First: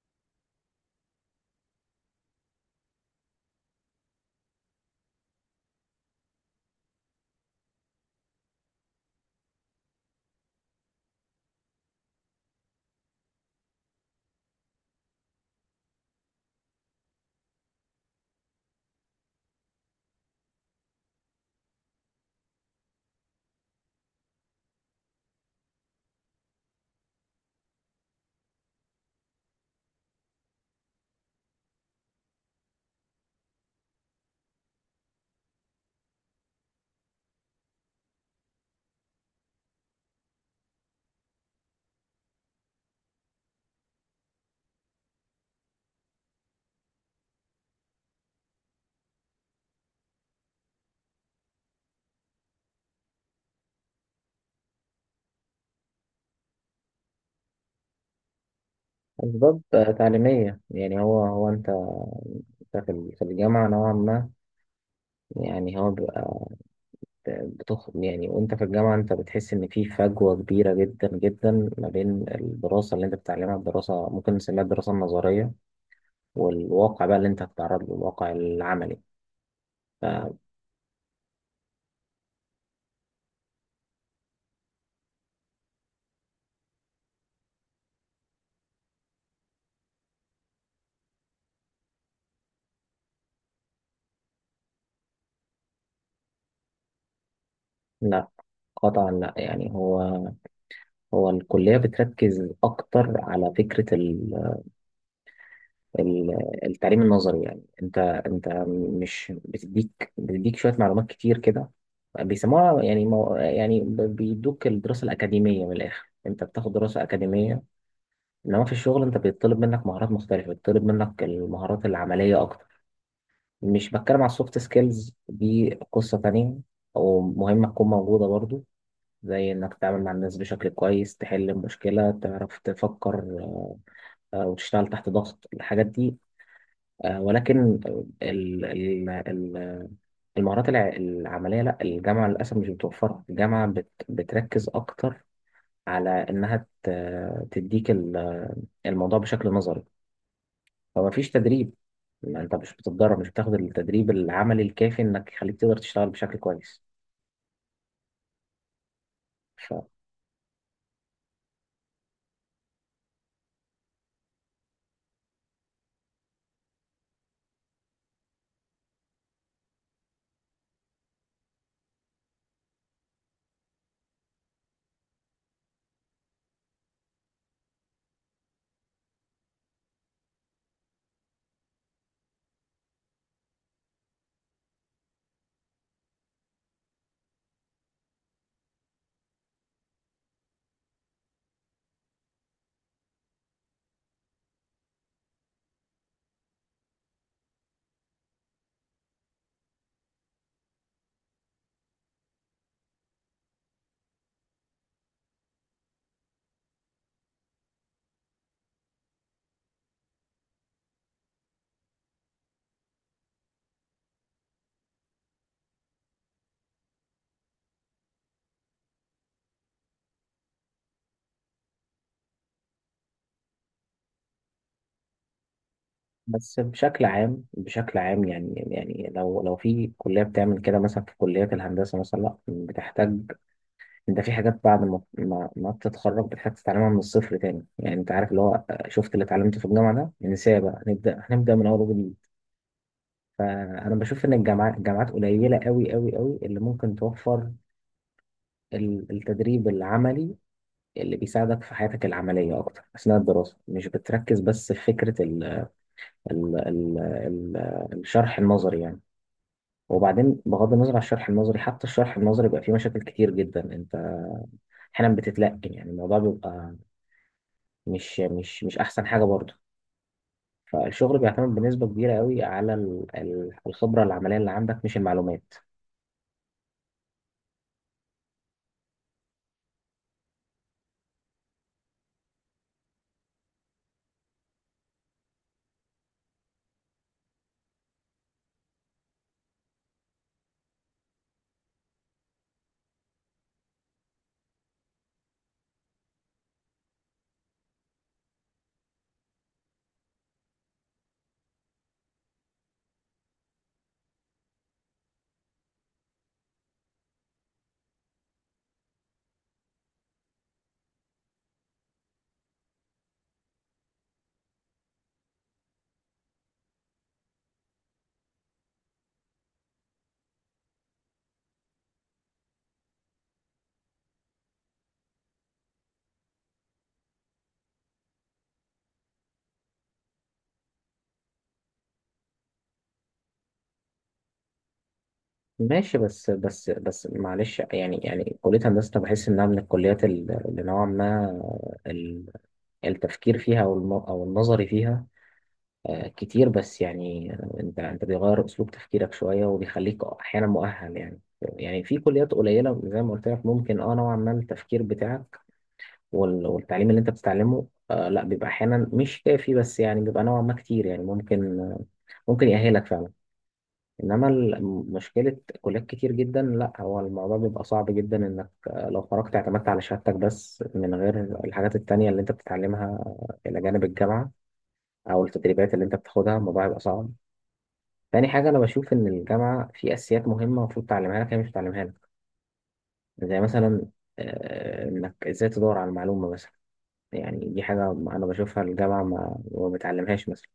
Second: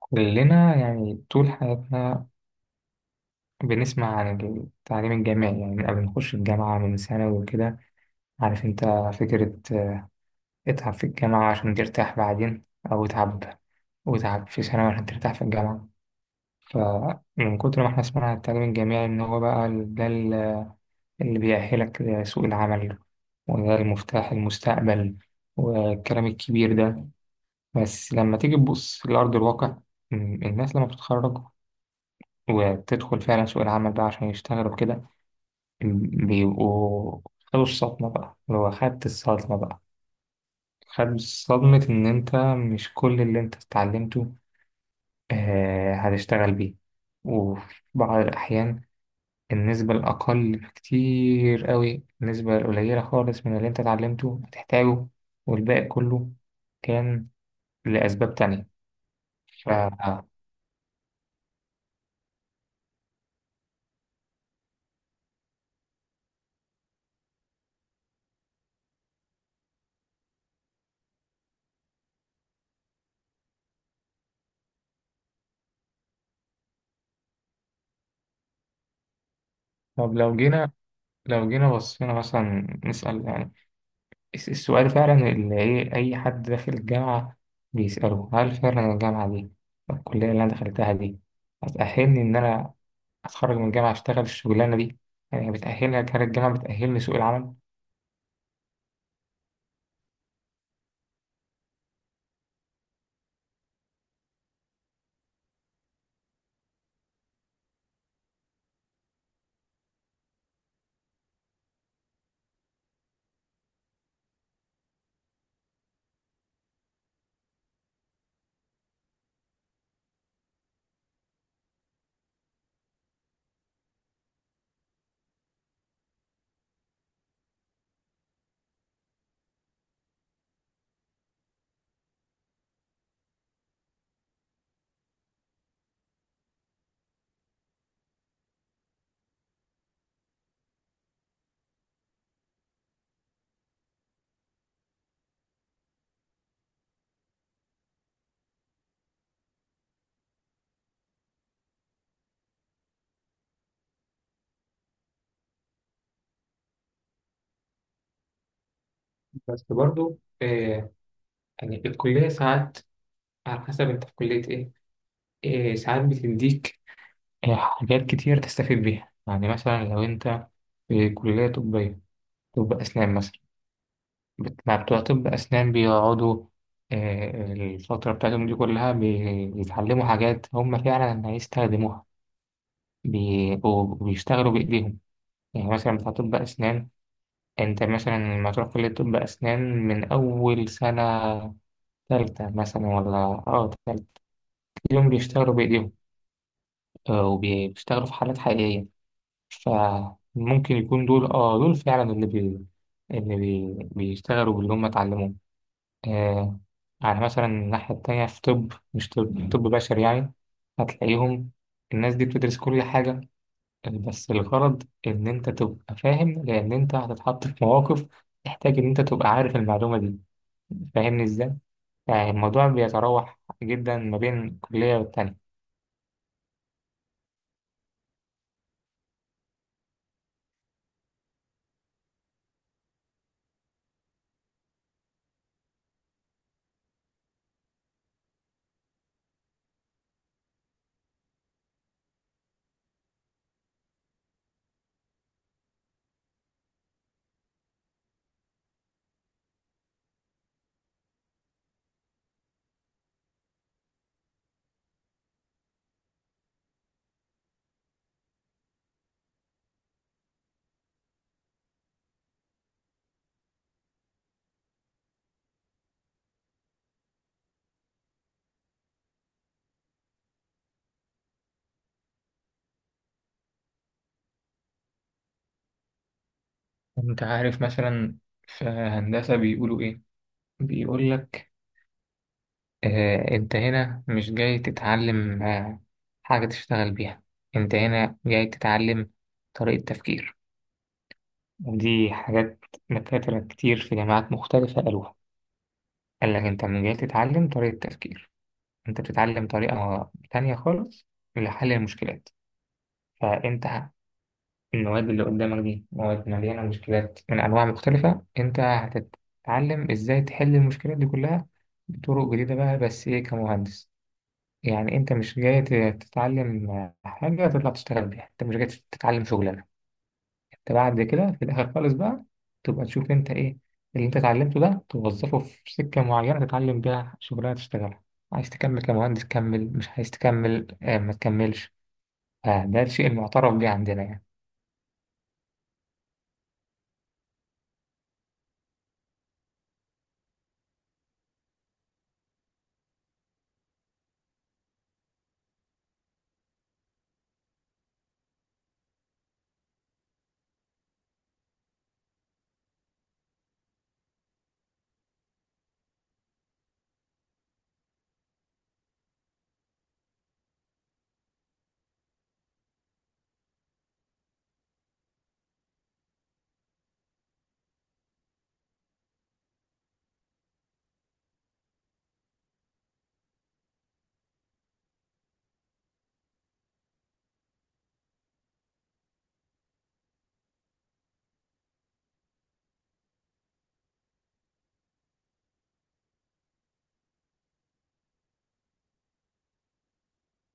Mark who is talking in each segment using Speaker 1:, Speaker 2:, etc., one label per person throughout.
Speaker 1: كلنا يعني طول حياتنا بنسمع عن التعليم الجامعي، يعني من قبل ما نخش الجامعة من ثانوي وكده. عارف انت فكرة اتعب في الجامعة عشان ترتاح بعدين، أو اتعب واتعب في ثانوي عشان ترتاح في الجامعة. فمن كتر ما احنا سمعنا عن التعليم الجامعي إن هو بقى اللي بيأهلك لسوق العمل، وده المفتاح المستقبل والكلام الكبير ده. بس لما تيجي تبص لأرض الواقع، م- الناس لما بتتخرج وبتدخل فعلا سوق العمل بقى عشان يشتغلوا كده، بيبقوا خدوا الصدمة بقى، اللي هو خدت الصدمة بقى، خد صدمة إن أنت مش كل اللي أنت اتعلمته آه هتشتغل بيه. وفي بعض الأحيان النسبة الأقل بكتير قوي، النسبة القليلة خالص من اللي أنت اتعلمته هتحتاجه، والباقي كله كان لأسباب تانية.
Speaker 2: أسباب
Speaker 1: ف...
Speaker 2: تعليمية. يعني هو أنت في في الجامعة نوعا ما. يعني هو بيبقى بتخ يعني وأنت في الجامعة أنت بتحس إن في فجوة كبيرة جدا جدا ما بين الدراسة اللي أنت بتتعلمها، الدراسة ممكن نسميها الدراسة النظرية، والواقع بقى اللي أنت هتتعرض له الواقع العملي.
Speaker 1: طب لو جينا، لو جينا بصينا مثلا نسأل السؤال فعلا اللي إيه، أي حد داخل الجامعة بيسأله، هل فعلا الجامعة دي، الكلية اللي أنا دخلتها دي، هتأهلني إن أنا أتخرج من الجامعة أشتغل الشغلانة دي؟ يعني بتأهلني، هل الجامعة بتأهلني سوق العمل؟
Speaker 2: فلا، قطعا لا. يعني هو الكلية بتركز أكتر على فكرة التعليم النظري. يعني انت مش بتديك شويه معلومات كتير كده بيسموها، يعني بيدوك الدراسه الاكاديميه. من الاخر انت بتاخد دراسه اكاديميه، انما في الشغل انت بيطلب منك مهارات مختلفه، بيطلب منك المهارات العمليه اكتر. مش بتكلم على السوفت سكيلز، دي قصه تانية ومهمه تكون موجوده برضو، زي انك تتعامل مع الناس بشكل كويس، تحل مشكله، تعرف تفكر، وتشتغل تحت ضغط. الحاجات دي ولكن ال- ال- المهارات العملية لا، الجامعة للأسف مش بتوفرها. الجامعة بتركز أكتر على إنها تديك الموضوع بشكل نظري. فما فيش تدريب، ما أنت مش بتتدرب، مش بتاخد التدريب العملي الكافي إنك يخليك تقدر تشتغل بشكل كويس.
Speaker 1: بس
Speaker 2: ف
Speaker 1: برضو آه، يعني في الكلية ساعات، على حسب أنت في كلية إيه، إيه ساعات بتديك حاجات كتير تستفيد بيها. يعني مثلا لو أنت في كلية طبية، طب أسنان مثلا، مع بتوع طب أسنان بيقعدوا الفترة بتاعتهم دي كلها بيتعلموا حاجات هم فعلا هيستخدموها، بيبقوا بيشتغلوا بإيديهم. يعني مثلا بتاع طب أسنان، أنت مثلا لما تروح كلية طب أسنان من أول سنة تالتة مثلا، ولا أه تالتة، اليوم بيشتغلوا بإيديهم، وبيشتغلوا في حالات حقيقية. فممكن يكون دول أه دول فعلا اللي بيشتغلوا باللي هم اتعلموه. آه، على مثلا الناحية التانية في طب، مش طب، طب بشري يعني، هتلاقيهم الناس دي بتدرس كل حاجة، بس الغرض إن أنت تبقى فاهم، لأن أنت هتتحط في مواقف تحتاج إن أنت تبقى عارف المعلومة دي. فاهمني إزاي؟ يعني الموضوع بيتراوح جدا ما بين كلية والتانية.
Speaker 2: بس بشكل عام، بشكل عام، يعني لو في كلية بتعمل كده، مثلا في كليات الهندسة مثلا لا، بتحتاج. انت في حاجات بعد ما ما بتتخرج بتحتاج تتعلمها من الصفر تاني. يعني انت عارف اللي هو، شفت اللي اتعلمته في الجامعه ده، ننساه بقى، هنبدا من اول وجديد. فانا بشوف ان الجامعات قليله، قوي قوي قوي، اللي ممكن توفر التدريب العملي اللي بيساعدك في حياتك العمليه اكتر اثناء الدراسه، مش بتركز بس في فكره ال ال ال ال الشرح النظري يعني. وبعدين بغض النظر عن الشرح النظري، حتى الشرح النظري بيبقى فيه مشاكل كتير جدا. انت احيانا بتتلقن، يعني الموضوع بيبقى مش احسن حاجه برضه. فالشغل بيعتمد بنسبه كبيره قوي على الخبره العمليه اللي عندك، مش المعلومات.
Speaker 1: أنت عارف مثلا في هندسة بيقولوا إيه؟ بيقول لك انت هنا مش جاي تتعلم حاجة تشتغل بيها، انت هنا جاي تتعلم طريقة تفكير. ودي حاجات دكاترة كتير في جامعات مختلفة قالوها، قال لك انت من جاي تتعلم طريقة تفكير، انت بتتعلم طريقة تانية خالص لحل المشكلات. فانت ه- المواد اللي قدامك دي مواد مليانة مشكلات من أنواع مختلفة، انت هتتعلم ازاي تحل المشكلات دي كلها بطرق جديدة بقى، بس ايه، كمهندس. يعني انت مش جاي تتعلم حاجة تطلع تشتغل بيها، انت مش جاي تتعلم شغلانة. انت بعد كده في الاخر خالص بقى تبقى تشوف انت ايه اللي انت اتعلمته ده، توظفه في سكة معينة تتعلم بيها شغلانة تشتغلها. عايز تكمل كمهندس، كمل، مش عايز تكمل آه ما تكملش. فده الشيء المعترف بيه عندنا يعني.
Speaker 2: ماشي، بس بس بس، معلش. يعني كليه هندسه أنا بحس انها من الكليات اللي نوعا ما ال- التفكير فيها، او الم- أو النظري فيها كتير. بس يعني انت بيغير اسلوب تفكيرك شويه، وبيخليك احيانا مؤهل. يعني في كليات قليله زي ما قلت لك ممكن اه نوعا ما التفكير بتاعك والتعليم اللي انت بتتعلمه آه لا، بيبقى احيانا مش كافي، بس يعني بيبقى نوعا ما كتير، يعني ممكن يأهلك فعلا. انما مشكلة كليات كتير جدا، لا، هو الموضوع بيبقى صعب جدا انك لو خرجت اعتمدت على شهادتك بس من غير الحاجات التانية اللي انت بتتعلمها الى جانب الجامعة، او التدريبات اللي انت بتاخدها، الموضوع بيبقى صعب. تاني حاجة، انا بشوف ان الجامعة في اساسيات مهمة المفروض تعلمها لك هي مش بتعلمها لك. زي مثلا انك ازاي تدور على المعلومة مثلا، يعني دي حاجة أنا بشوفها الجامعة ما بتعلمهاش مثلا.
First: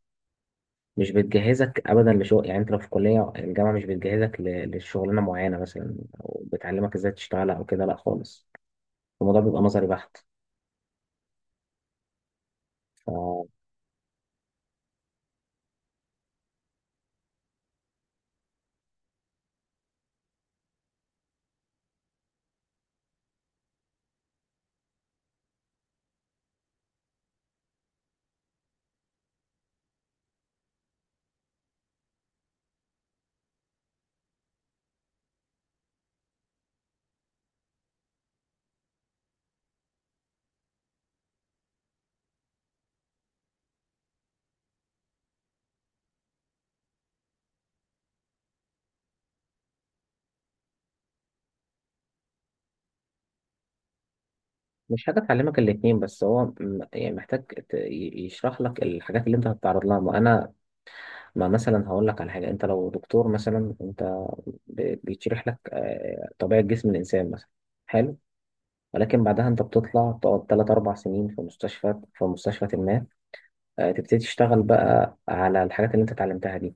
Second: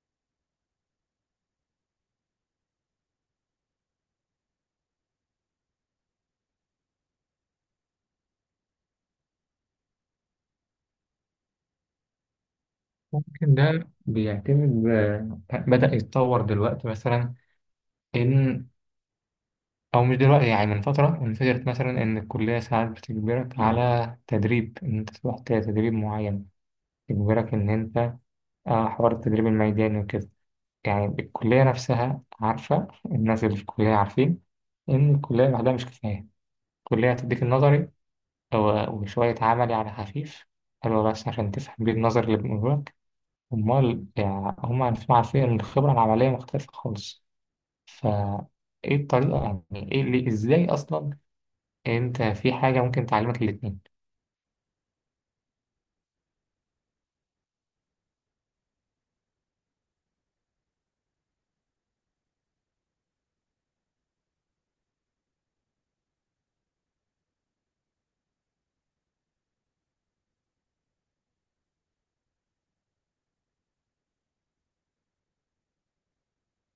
Speaker 2: مش بتجهزك أبدا لشغل. يعني أنت لو في كلية، الجامعة مش بتجهزك لشغلانة معينة مثلا، أو بتعلمك إزاي تشتغل أو كده، لأ خالص. الموضوع بيبقى نظري بحت. فمش
Speaker 1: ممكن ده بيعتمد، آه، بدأ يتطور دلوقتي مثلا، إن، أو مش دلوقتي، يعني من فترة انفجرت مثلا، إن الكلية ساعات بتجبرك على تدريب، إن أنت تروح تدريب معين، تجبرك إن أنت حوار التدريب الميداني وكده. يعني الكلية نفسها عارفة، الناس اللي في الكلية عارفين إن الكلية لوحدها مش كفاية. الكلية هتديك النظري أو- وشوية عملي على خفيف، حلو بس عشان تفهم بيه النظري اللي بيقولوا لك. أمال يعني هم عارفين، عارفين إن الخبرة العملية مختلفة خالص. ف ايه الطريقة، يعني ايه اللي ازاي اصلا انت في حاجة ممكن تعلمك الاتنين؟
Speaker 2: حاجة تعلمك الاتنين. بس هو يعني محتاج يشرح لك الحاجات اللي أنت هتتعرض لها. ما مثلا هقول لك على حاجة. أنت لو دكتور مثلا، أنت بيتشرح لك طبيعة جسم الإنسان مثلا. حلو، ولكن بعدها انت بتطلع تقعد 3 4 سنين في مستشفى، ما تبتدي تشتغل بقى على الحاجات اللي انت اتعلمتها دي.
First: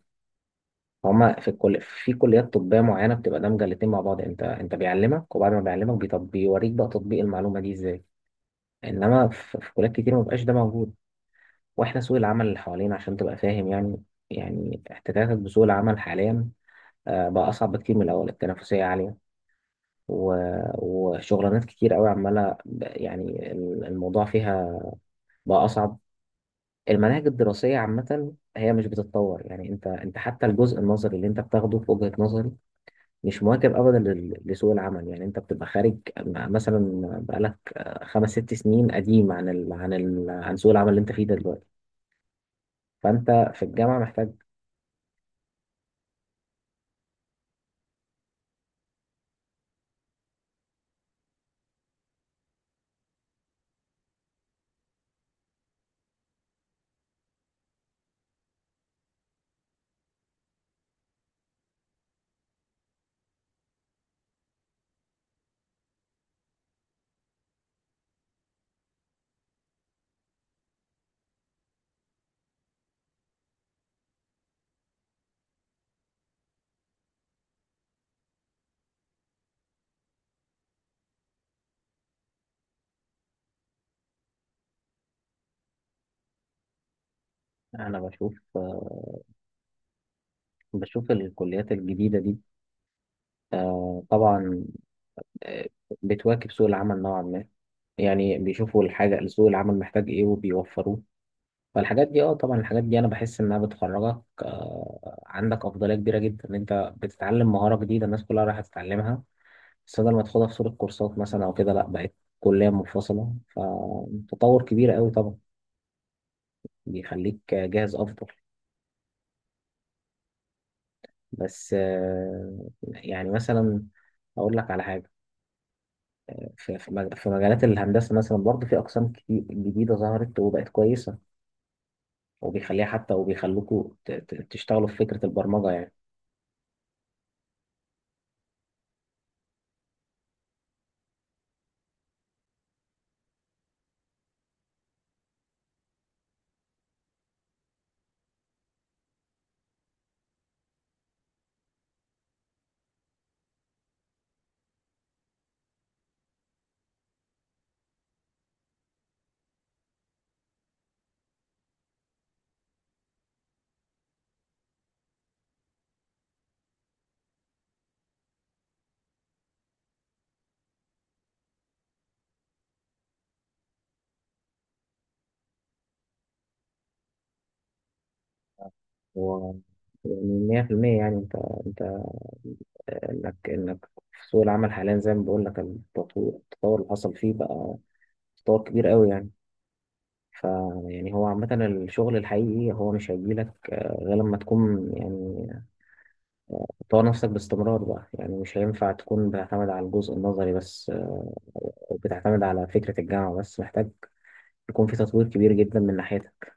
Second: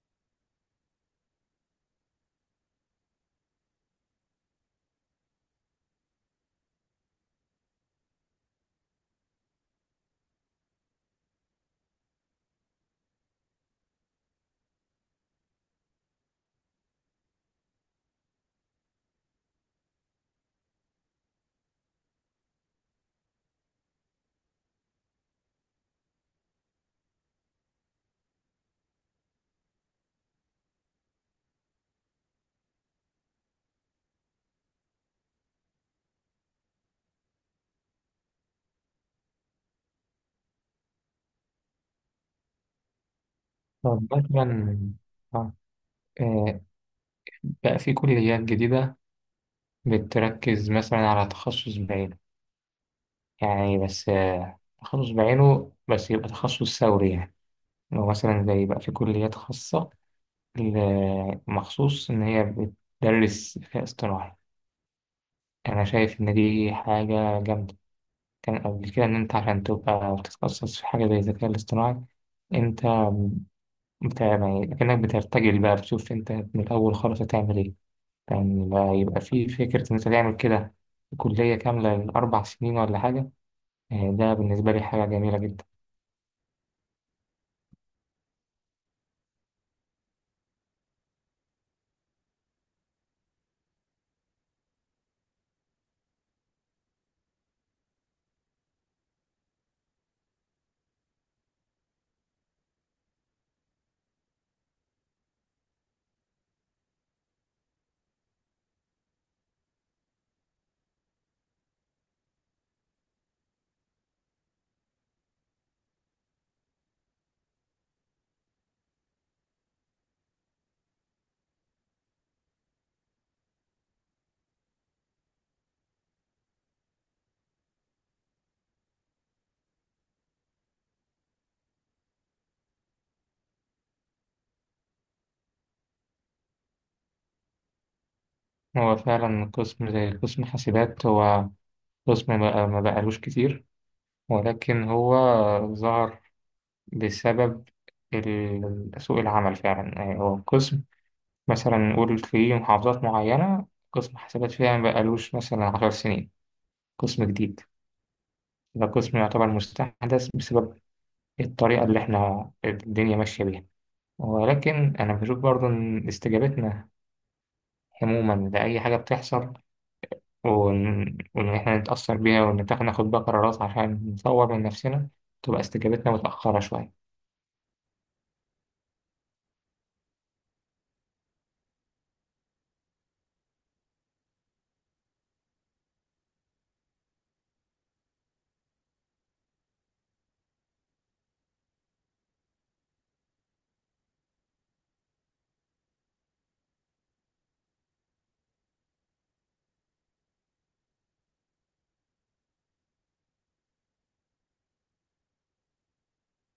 Speaker 2: هما في الكل في كليات طبية معينة بتبقى دمجة الاتنين مع بعض. انت بيعلمك، وبعد ما بيعلمك بيوريك بقى تطبيق المعلومة دي ازاي. انما في كليات كتير ما بقاش ده موجود. واحنا سوق العمل اللي حوالينا، عشان تبقى فاهم يعني، يعني احتكاكك بسوق العمل حاليا بقى اصعب بكتير من الاول، التنافسية عالية و... وشغلانات كتير قوي عمالة يعني الموضوع فيها بقى أصعب. المناهج الدراسية عامة هي مش بتتطور. يعني انت حتى الجزء النظري اللي انت بتاخده في وجهة نظري مش مواكب ابدا لسوق العمل. يعني انت بتبقى خارج مثلا، بقالك خمس ست سنين قديم عن سوق العمل اللي انت فيه ده دلوقتي. فانت في الجامعة
Speaker 1: طب
Speaker 2: محتاج.
Speaker 1: مثلا، آه، آه، بقى في كليات جديدة بتركز مثلا على تخصص بعينه، يعني بس آه، تخصص بعينه بس يبقى تخصص ثوري يعني. لو مثلا زي بقى في كليات خاصة مخصوص إن هي بتدرس ذكاء اصطناعي، أنا شايف إن دي حاجة جامدة. كان قبل كده إن أنت عشان تبقى تتخصص في حاجة زي الذكاء الاصطناعي، أنت، انت يعني كأنك بترتجل بقى، بتشوف انت من الأول خالص هتعمل ايه. كان يعني لا، يبقى في فكرة ان انت تعمل كده كلية كاملة ل4 سنين ولا حاجة. آه، ده بالنسبة لي حاجة جميلة جدا.
Speaker 2: انا بشوف بشوف الكليات الجديدة دي طبعا آه، بتواكب سوق العمل نوعا ما. يعني بيشوفوا الحاجة سوق العمل محتاج ايه وبيوفروه. فالحاجات دي اه طبعا، الحاجات دي انا بحس انها بتخرجك آه عندك افضليه كبيره جدا. ان انت بتتعلم مهاره جديده الناس كلها رايحه تتعلمها، بس بدل ما تاخدها في صوره كورسات مثلا او كده، لا، بقت كليه منفصله، فتطور كبير قوي طبعا، بيخليك جاهز افضل. بس آه يعني مثلا اقول لك على حاجه، في مجالات الهندسه مثلا برضه في اقسام كتير جديده ظهرت وبقت كويسه، وبيخليها حتى وبيخلوكوا تشتغلوا في فكره البرمجه يعني.
Speaker 1: هو فعلا قسم زي قسم حاسبات، هو قسم ما بقالوش كتير، ولكن هو ظهر بسبب سوق العمل فعلا. يعني هو قسم، مثلا نقول في محافظات معينة قسم حاسبات فيها ما بقالوش مثلا 10 سنين، قسم جديد، ده قسم يعتبر مستحدث بسبب الطريقة اللي احنا الدنيا ماشية بيها. ولكن أنا بشوف برضو إن استجابتنا عموما لأي حاجة بتحصل وإن إحنا نتأثر بيها وإن ناخد بقى قرارات عشان نطور من نفسنا، تبقى استجابتنا متأخرة شوية.
Speaker 2: هو يعني مية في المية. يعني انت انت انك انك في سوق العمل حاليا، زي ما بقول لك التطور، اللي حصل فيه بقى تطور كبير قوي يعني. ف يعني هو عامة الشغل الحقيقي هو مش هيجيلك غير لما تكون يعني تطور نفسك باستمرار بقى. يعني مش هينفع تكون بتعتمد على الجزء النظري بس او بتعتمد على فكرة الجامعة بس، محتاج يكون في تطوير كبير جدا من ناحيتك.